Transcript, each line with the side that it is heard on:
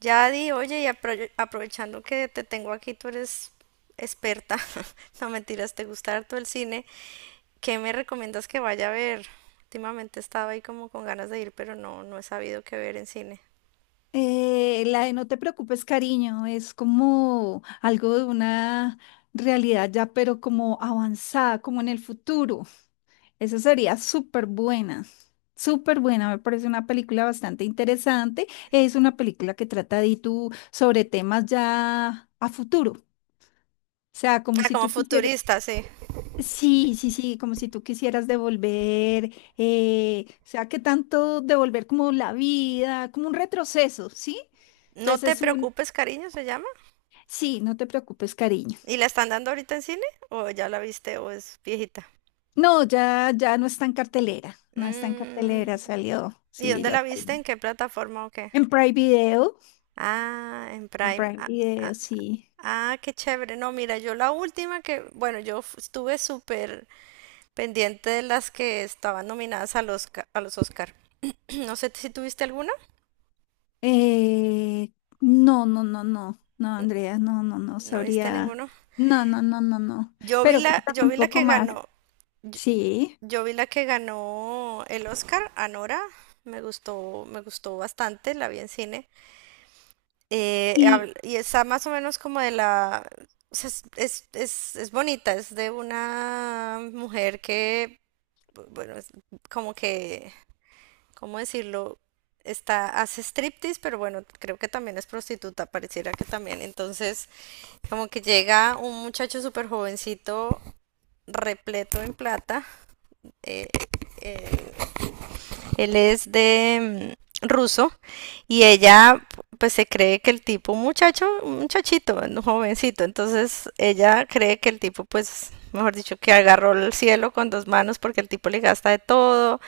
right: Yadi, oye, y aprovechando que te tengo aquí, tú eres experta, no mentiras, te gusta harto el cine, ¿qué me recomiendas que vaya a ver? Últimamente estaba ahí como con ganas de ir, pero no he sabido qué ver en cine.
left: La de no te preocupes, cariño, es como algo de una realidad ya, pero como avanzada, como en el futuro. Esa sería súper buena, súper buena. Me parece una película bastante interesante. Es una película que trata de tú sobre temas ya a futuro. O sea, como
right: Ah,
left: si
right: como
left: tú quisieras,
right: futurista, sí.
left: sí, sí, sí, como si tú quisieras devolver, o sea, que tanto devolver como la vida, como un retroceso, ¿sí?
right: No
left: Entonces
right: te
left: es un,
right: preocupes, cariño, se llama.
left: sí, no te preocupes, cariño.
right: ¿Y la están dando ahorita en cine? ¿O ya la viste o es viejita?
left: No, ya no está en cartelera, no está en cartelera,
right: Mm,
left: salió,
right: ¿y
left: sí,
right: dónde
left: ya
right: la viste?
left: salió.
right: ¿En qué plataforma o qué?
left: En Prime Video,
right: Ah, en
left: en
right: Prime.
left: Prime
right: Ah, ah,
left: Video, sí.
right: Ah, qué chévere. No, mira, yo la última que, bueno, estuve súper pendiente de las que estaban nominadas a los, a los Oscar. No sé si tuviste alguna.
left: Eh, no, no, no, no, no, Andrea, no, no, no,
right: No viste
left: sabría,
right: ninguno.
left: no, no, no, no, no. Pero cuéntame
right: Yo
left: un
right: vi la
left: poco
right: que
left: más,
right: ganó. Yo,
left: sí.
right: yo vi la que ganó el Oscar, Anora. Me gustó bastante, la vi en cine.
left: Y,
right: Y está más o menos como de la... O sea, es bonita, es de una mujer que, bueno, es como que ¿cómo decirlo? Está, hace striptease, pero bueno, creo que también es prostituta, pareciera que también. Entonces, como que llega un muchacho súper jovencito, repleto en plata. eh, eh, Él es de ruso y ella pues se cree que el tipo, un muchacho, un muchachito, un jovencito, entonces ella cree que el tipo pues, mejor dicho, que agarró el cielo con dos manos porque el tipo le gasta de todo,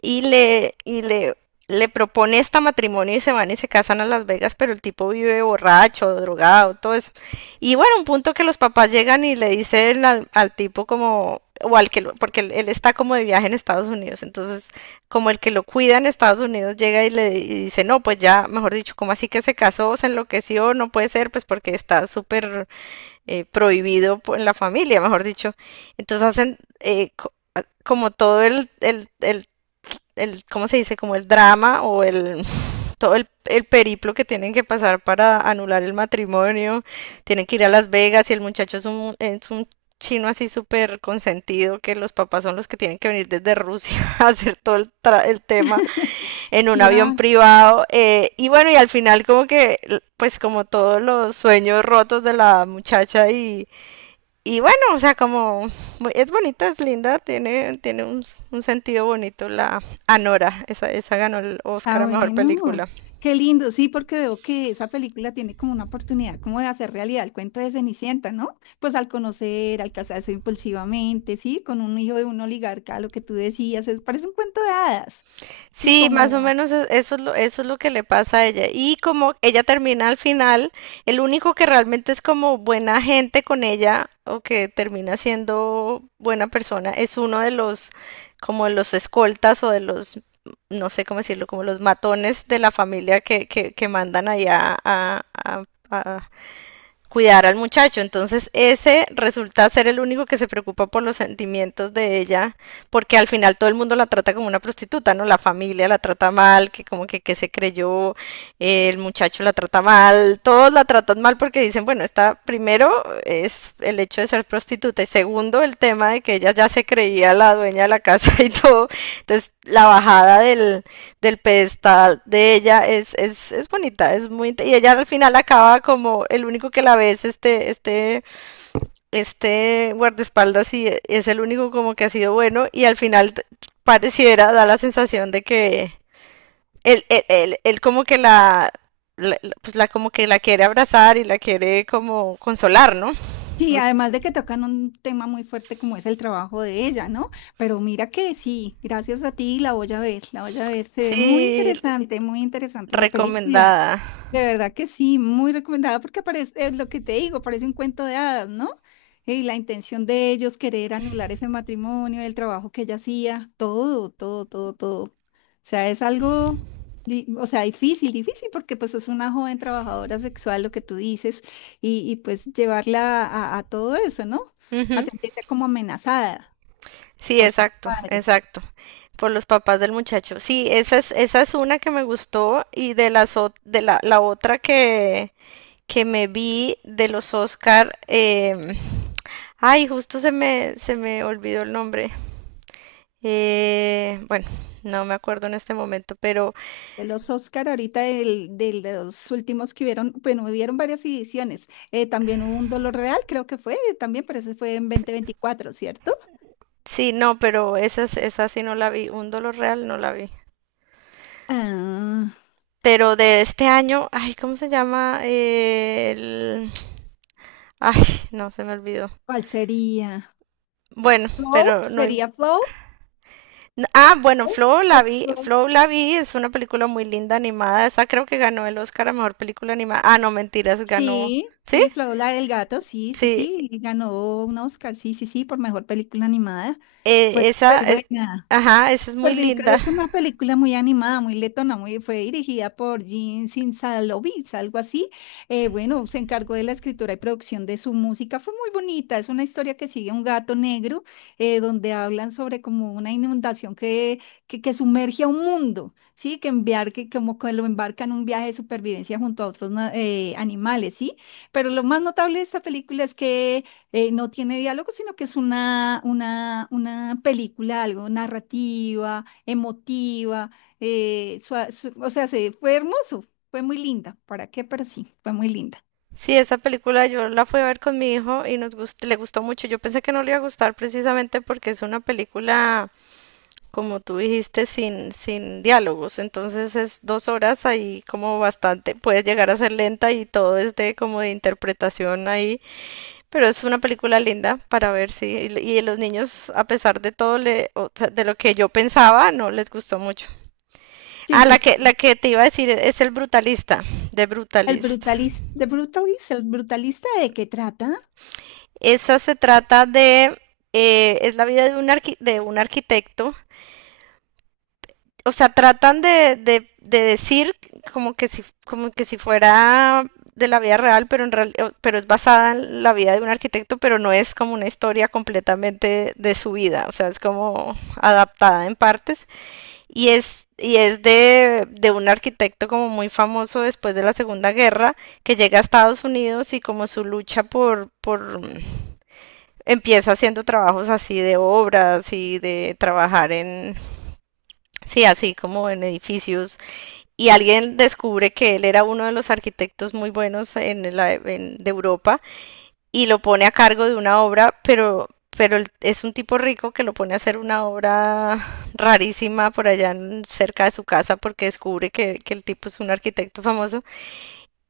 right: y le, y le, le propone esta matrimonio y se van y se casan a Las Vegas, pero el tipo vive borracho, drogado, todo eso. Y bueno, un punto que los papás llegan y le dicen al, al tipo como, o al que, porque él está como de viaje en Estados Unidos, entonces como el que lo cuida en Estados Unidos llega y y dice, no, pues ya, mejor dicho, como así que se casó, se enloqueció, no puede ser, pues porque está súper prohibido en la familia, mejor dicho. Entonces hacen como todo el, ¿cómo se dice? Como el drama o el, todo el periplo que tienen que pasar para anular el matrimonio. Tienen que ir a Las Vegas y el muchacho es un chino así súper consentido, que los papás son los que tienen que venir desde Rusia a hacer todo el, el tema en un avión
left: claro.
right: privado. Y bueno, y al final como que, pues como todos los sueños rotos de la muchacha y bueno, o sea, como es bonita, es linda, tiene un sentido bonito la Anora, esa ganó el
left: Ah,
right: Oscar a Mejor
left: bueno,
right: Película.
left: qué lindo, sí, porque veo que esa película tiene como una oportunidad como de hacer realidad el cuento de Cenicienta, ¿no? Pues al conocer, al casarse impulsivamente, sí, con un hijo de un oligarca, lo que tú decías, es, parece un cuento de hadas, sí,
right: Sí, más o
left: como,
right: menos eso es lo que le pasa a ella. Y como ella termina al final, el único que realmente es como buena gente con ella o que termina siendo buena persona es uno de los, como de los escoltas o de los no sé cómo decirlo, como los matones de la familia que mandan allá a cuidar al muchacho. Entonces ese resulta ser el único que se preocupa por los sentimientos de ella, porque al final todo el mundo la trata como una prostituta, ¿no? La familia la trata mal, que como que se creyó, el muchacho la trata mal, todos la tratan mal porque dicen, bueno, está primero es el hecho de ser prostituta y segundo el tema de que ella ya se creía la dueña de la casa y todo. Entonces la bajada del pedestal de ella es bonita, es muy y ella al final acaba como el único que la ve es este guardaespaldas y es el único como que ha sido bueno y al final pareciera, da la sensación de que él como que la pues la como que la quiere abrazar y la quiere como consolar, ¿no?
left: sí,
right: Pues,
left: además de que tocan un tema muy fuerte como es el trabajo de ella, ¿no? Pero mira que sí, gracias a ti la voy a ver, la voy a ver, se ve
right: sí,
left: muy interesante esa película.
right: recomendada.
left: De verdad que sí, muy recomendada porque parece, es lo que te digo, parece un cuento de hadas, ¿no? Y la intención de ellos querer anular ese matrimonio, el trabajo que ella hacía, todo, todo, todo, todo. O sea, es algo, o sea, difícil, difícil porque pues es una joven trabajadora sexual, lo que tú dices, y, pues llevarla a todo eso, ¿no? A
right: Ujú.
left: sentirse como amenazada
right: Sí,
left: por sus
right: exacto,
left: padres.
right: exacto. Por los papás del muchacho. Sí, esa es una que me gustó y de las de la, la otra que me vi de los Oscar, ay, justo se me olvidó el nombre. Bueno, no me acuerdo en este momento, pero
left: De los Oscar, ahorita del- de los últimos que hubieron, bueno, hubieron varias ediciones. También hubo un Dolor Real, creo que fue también, pero ese fue en 2024, ¿cierto?
right: sí, no, pero esa, esa sí no la vi. Un dolor real no la vi.
left: Ah,
right: Pero de este año, ay, ¿cómo se llama? El... Ay, no, se me olvidó.
left: ¿cuál sería?
right: Bueno,
left: ¿Flow?
right: pero no
left: ¿Sería Flow?
right: Ah, bueno,
left: Flow, creo que Flow.
right: Flow la vi, es una película muy linda animada. Esa creo que ganó el Oscar a mejor película animada. Ah, no, mentiras, ganó.
left: Sí,
right: ¿Sí?
left: sí, Flow, la del gato, sí, sí,
right: Sí,
left: sí, y ganó un Oscar, sí, sí, sí, por mejor película animada. Fue
right: esa,
left: súper buena.
right: ajá, esa es muy
left: Perdidos
right: linda.
left: es una película muy animada, muy letona, muy, fue dirigida por Jean Sinsalovis, algo así. Bueno, se encargó de la escritura y producción de su música. Fue muy bonita, es una historia que sigue un gato negro, donde hablan sobre como una inundación que, que sumerge a un mundo, ¿sí? Que enviar, que como que lo embarca en un viaje de supervivencia junto a otros animales, ¿sí? Pero lo más notable de esta película es que no tiene diálogo, sino que es una, una película, algo narrativa, emotiva, o sea, se, fue hermoso, fue muy linda, ¿para qué? Pero sí, fue muy linda.
right: Sí, esa película yo la fui a ver con mi hijo y nos le gustó mucho. Yo pensé que no le iba a gustar precisamente porque es una película, como tú dijiste, sin diálogos. Entonces es dos horas ahí como bastante, puede llegar a ser lenta y todo es de como de interpretación ahí. Pero es una película linda para ver, sí. Y los niños, a pesar de todo, le, o sea, de lo que yo pensaba, no les gustó mucho.
left: Sí,
right: Ah,
left: sí,
right: la
left: sí.
right: que te iba a decir es El Brutalista, de
left: El
right: Brutalist.
left: brutalista, ¿de brutalista? ¿El brutalista de qué trata?
right: Esa se trata de... es la vida de un, de un arquitecto o sea, tratan de decir como que si fuera de la vida real, pero en pero es basada en la vida de un arquitecto, pero no es como una historia completamente de su vida, o sea, es como adaptada en partes y es de un arquitecto como muy famoso después de la Segunda Guerra que llega a Estados Unidos y como su lucha por mm, empieza haciendo trabajos así de obras y de trabajar en sí, así como en edificios y alguien descubre que él era uno de los arquitectos muy buenos en la, en, de Europa y lo pone a cargo de una obra, pero es un tipo rico que lo pone a hacer una obra rarísima por allá en, cerca de su casa porque descubre que, el tipo es un arquitecto famoso.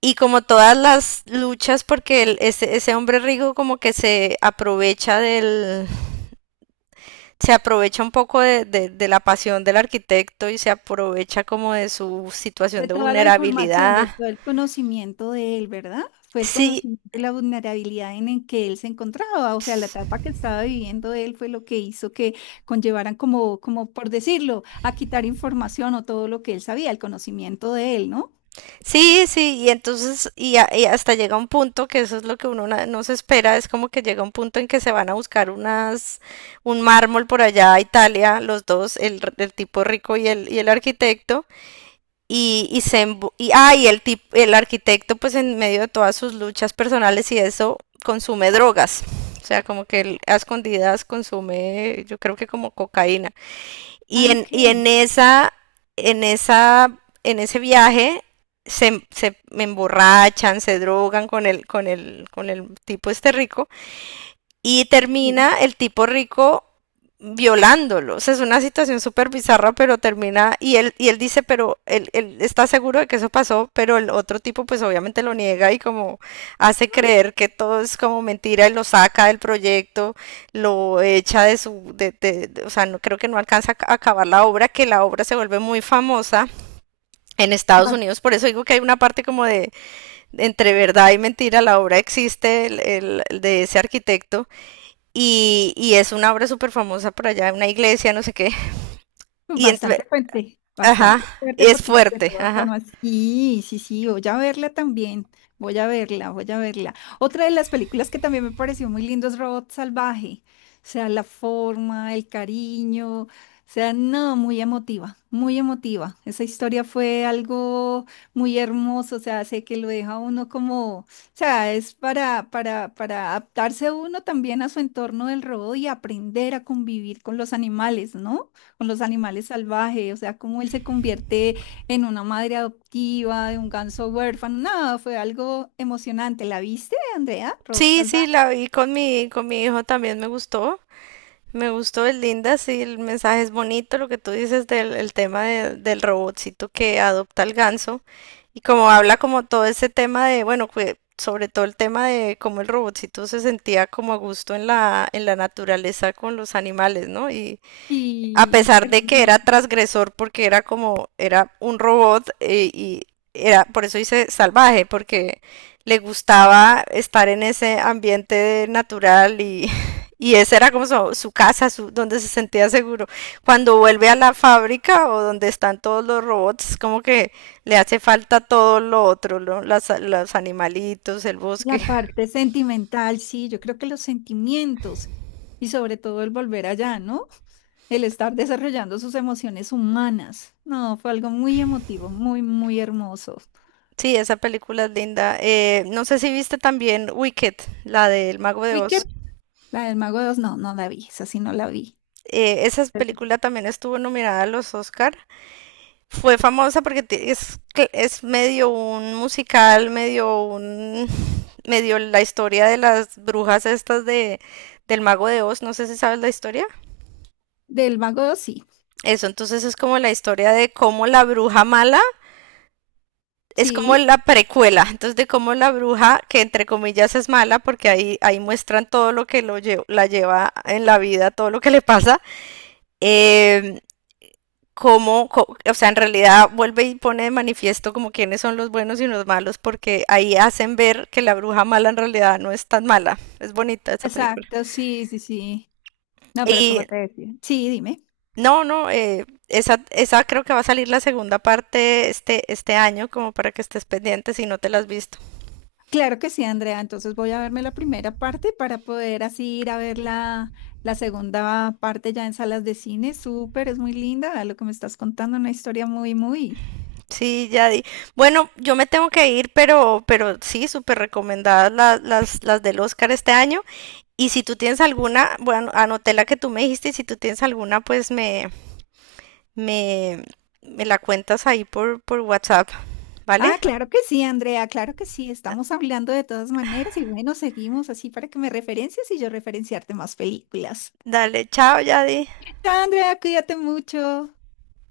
right: Y como todas las luchas, porque el, ese, hombre rico como que se aprovecha del... Se aprovecha un poco de la pasión del arquitecto y se aprovecha como de su situación
left: De
right: de
left: toda la información, de
right: vulnerabilidad.
left: todo el conocimiento de él, ¿verdad? Fue el
right: Sí,
left: conocimiento de la vulnerabilidad en el que él se encontraba, o sea, la etapa que estaba viviendo él fue lo que hizo que conllevaran como, como por decirlo, a quitar información o todo lo que él sabía, el conocimiento de él, ¿no?
right: sí, y entonces, y, y hasta llega un punto que eso es lo que uno no se espera, es como que llega un punto en que se van a buscar unas, un mármol por allá a Italia, los dos, el, el tipo rico y el arquitecto, y se, y, ah, y el el arquitecto pues en medio de todas sus luchas personales y eso, consume drogas, o sea, como que él a escondidas consume, yo creo que como cocaína.
left: Ah, ok.
right: Y en esa, en esa, en ese viaje se, se emborrachan, se drogan con el, con el, con el tipo este rico y
left: Sí.
right: termina el tipo rico violándolo. O sea, es una situación súper bizarra, pero termina, y él dice, pero él, está seguro de que eso pasó, pero el otro tipo pues obviamente lo niega y como hace creer que todo es como mentira y lo saca del proyecto, lo echa de su, o sea, no, creo que no alcanza a acabar la obra, que la obra se vuelve muy famosa en Estados Unidos, por eso digo que hay una parte como de entre verdad y mentira, la obra existe el, de ese arquitecto y es una obra súper famosa por allá, una iglesia, no sé qué. Y entonces, ajá,
left: Bastante fuerte
right: es
left: porque pues, de
right: fuerte,
left: todas
right: ajá.
left: formas, sí, sí, sí, voy a verla también, voy a verla, voy a verla. Otra de las películas que también me pareció muy lindo es Robot Salvaje, o sea, la forma, el cariño, o sea, no, muy emotiva, muy emotiva. Esa historia fue algo muy hermoso, o sea, sé que lo deja a uno como, o sea, es para, para adaptarse uno también a su entorno del robot y aprender a convivir con los animales, ¿no? Con los animales salvajes, o sea, cómo él se convierte en una madre adoptiva de un ganso huérfano. Nada, fue algo emocionante. ¿La viste, Andrea? Rod
right: Sí, sí,
left: salvaje.
right: la vi con mi hijo también me gustó. Me gustó, es linda, sí, el mensaje es bonito, lo que tú dices del el tema del robotcito que adopta el ganso y como habla como todo ese tema de, bueno, sobre todo el tema de cómo el robotcito se sentía como a gusto en la naturaleza con los animales, ¿no? Y, a
left: Sí,
right: pesar de que era
left: hermoso.
right: transgresor porque era como, era un robot y era, por eso dice salvaje, porque le gustaba estar en ese ambiente natural y, y esa era como su casa, su, donde se sentía seguro. Cuando vuelve a la fábrica o donde están todos los robots, como que le hace falta todo lo otro, ¿no? Los animalitos, el
left: La
right: bosque.
left: parte sentimental, sí, yo creo que los sentimientos y sobre todo el volver allá, ¿no? El estar desarrollando sus emociones humanas. No, fue algo muy emotivo, muy, muy hermoso.
right: Sí, esa película es linda. No sé si viste también Wicked, la del Mago de Oz.
left: Wicked, la del Mago dos, no, no la vi, esa sí no la vi.
right: Eh, esa película también estuvo nominada a los Oscar. Fue famosa porque es medio un musical, medio un, medio la historia de las brujas estas de, del Mago de Oz. No sé si sabes la historia.
left: Del Mago 2, sí.
right: Eso, entonces es como la historia de cómo la bruja mala es como
left: Sí,
right: la precuela. Entonces de cómo la bruja, que entre comillas es mala, porque ahí, ahí muestran todo lo que la lleva en la vida, todo lo que le pasa. Eh, como, o sea, en realidad vuelve y pone de manifiesto como quiénes son los buenos y los malos, porque ahí hacen ver que la bruja mala en realidad no es tan mala. Es bonita esa película.
left: exacto, sí, sí, sí. No, pero como
right: Y
left: te decía. Sí, dime.
right: no, esa, esa creo que va a salir la segunda parte este año, como para que estés pendiente si no te la has visto.
left: Claro que sí, Andrea. Entonces voy a verme la primera parte para poder así ir a ver la, la segunda parte ya en salas de cine. Súper, es muy linda lo que me estás contando, una historia muy, muy.
right: Sí, ya di. Bueno, yo me tengo que ir, pero sí, súper recomendadas las del Oscar este año. Y si tú tienes alguna, bueno, anoté la que tú me dijiste y si tú tienes alguna, pues me, me la cuentas ahí por WhatsApp, ¿vale?
left: Ah, claro que sí, Andrea, claro que sí. Estamos hablando de todas maneras y bueno, seguimos así para que me referencias y yo referenciarte más películas.
right: Dale, chao, Yadi.
left: Chao, Andrea, cuídate mucho.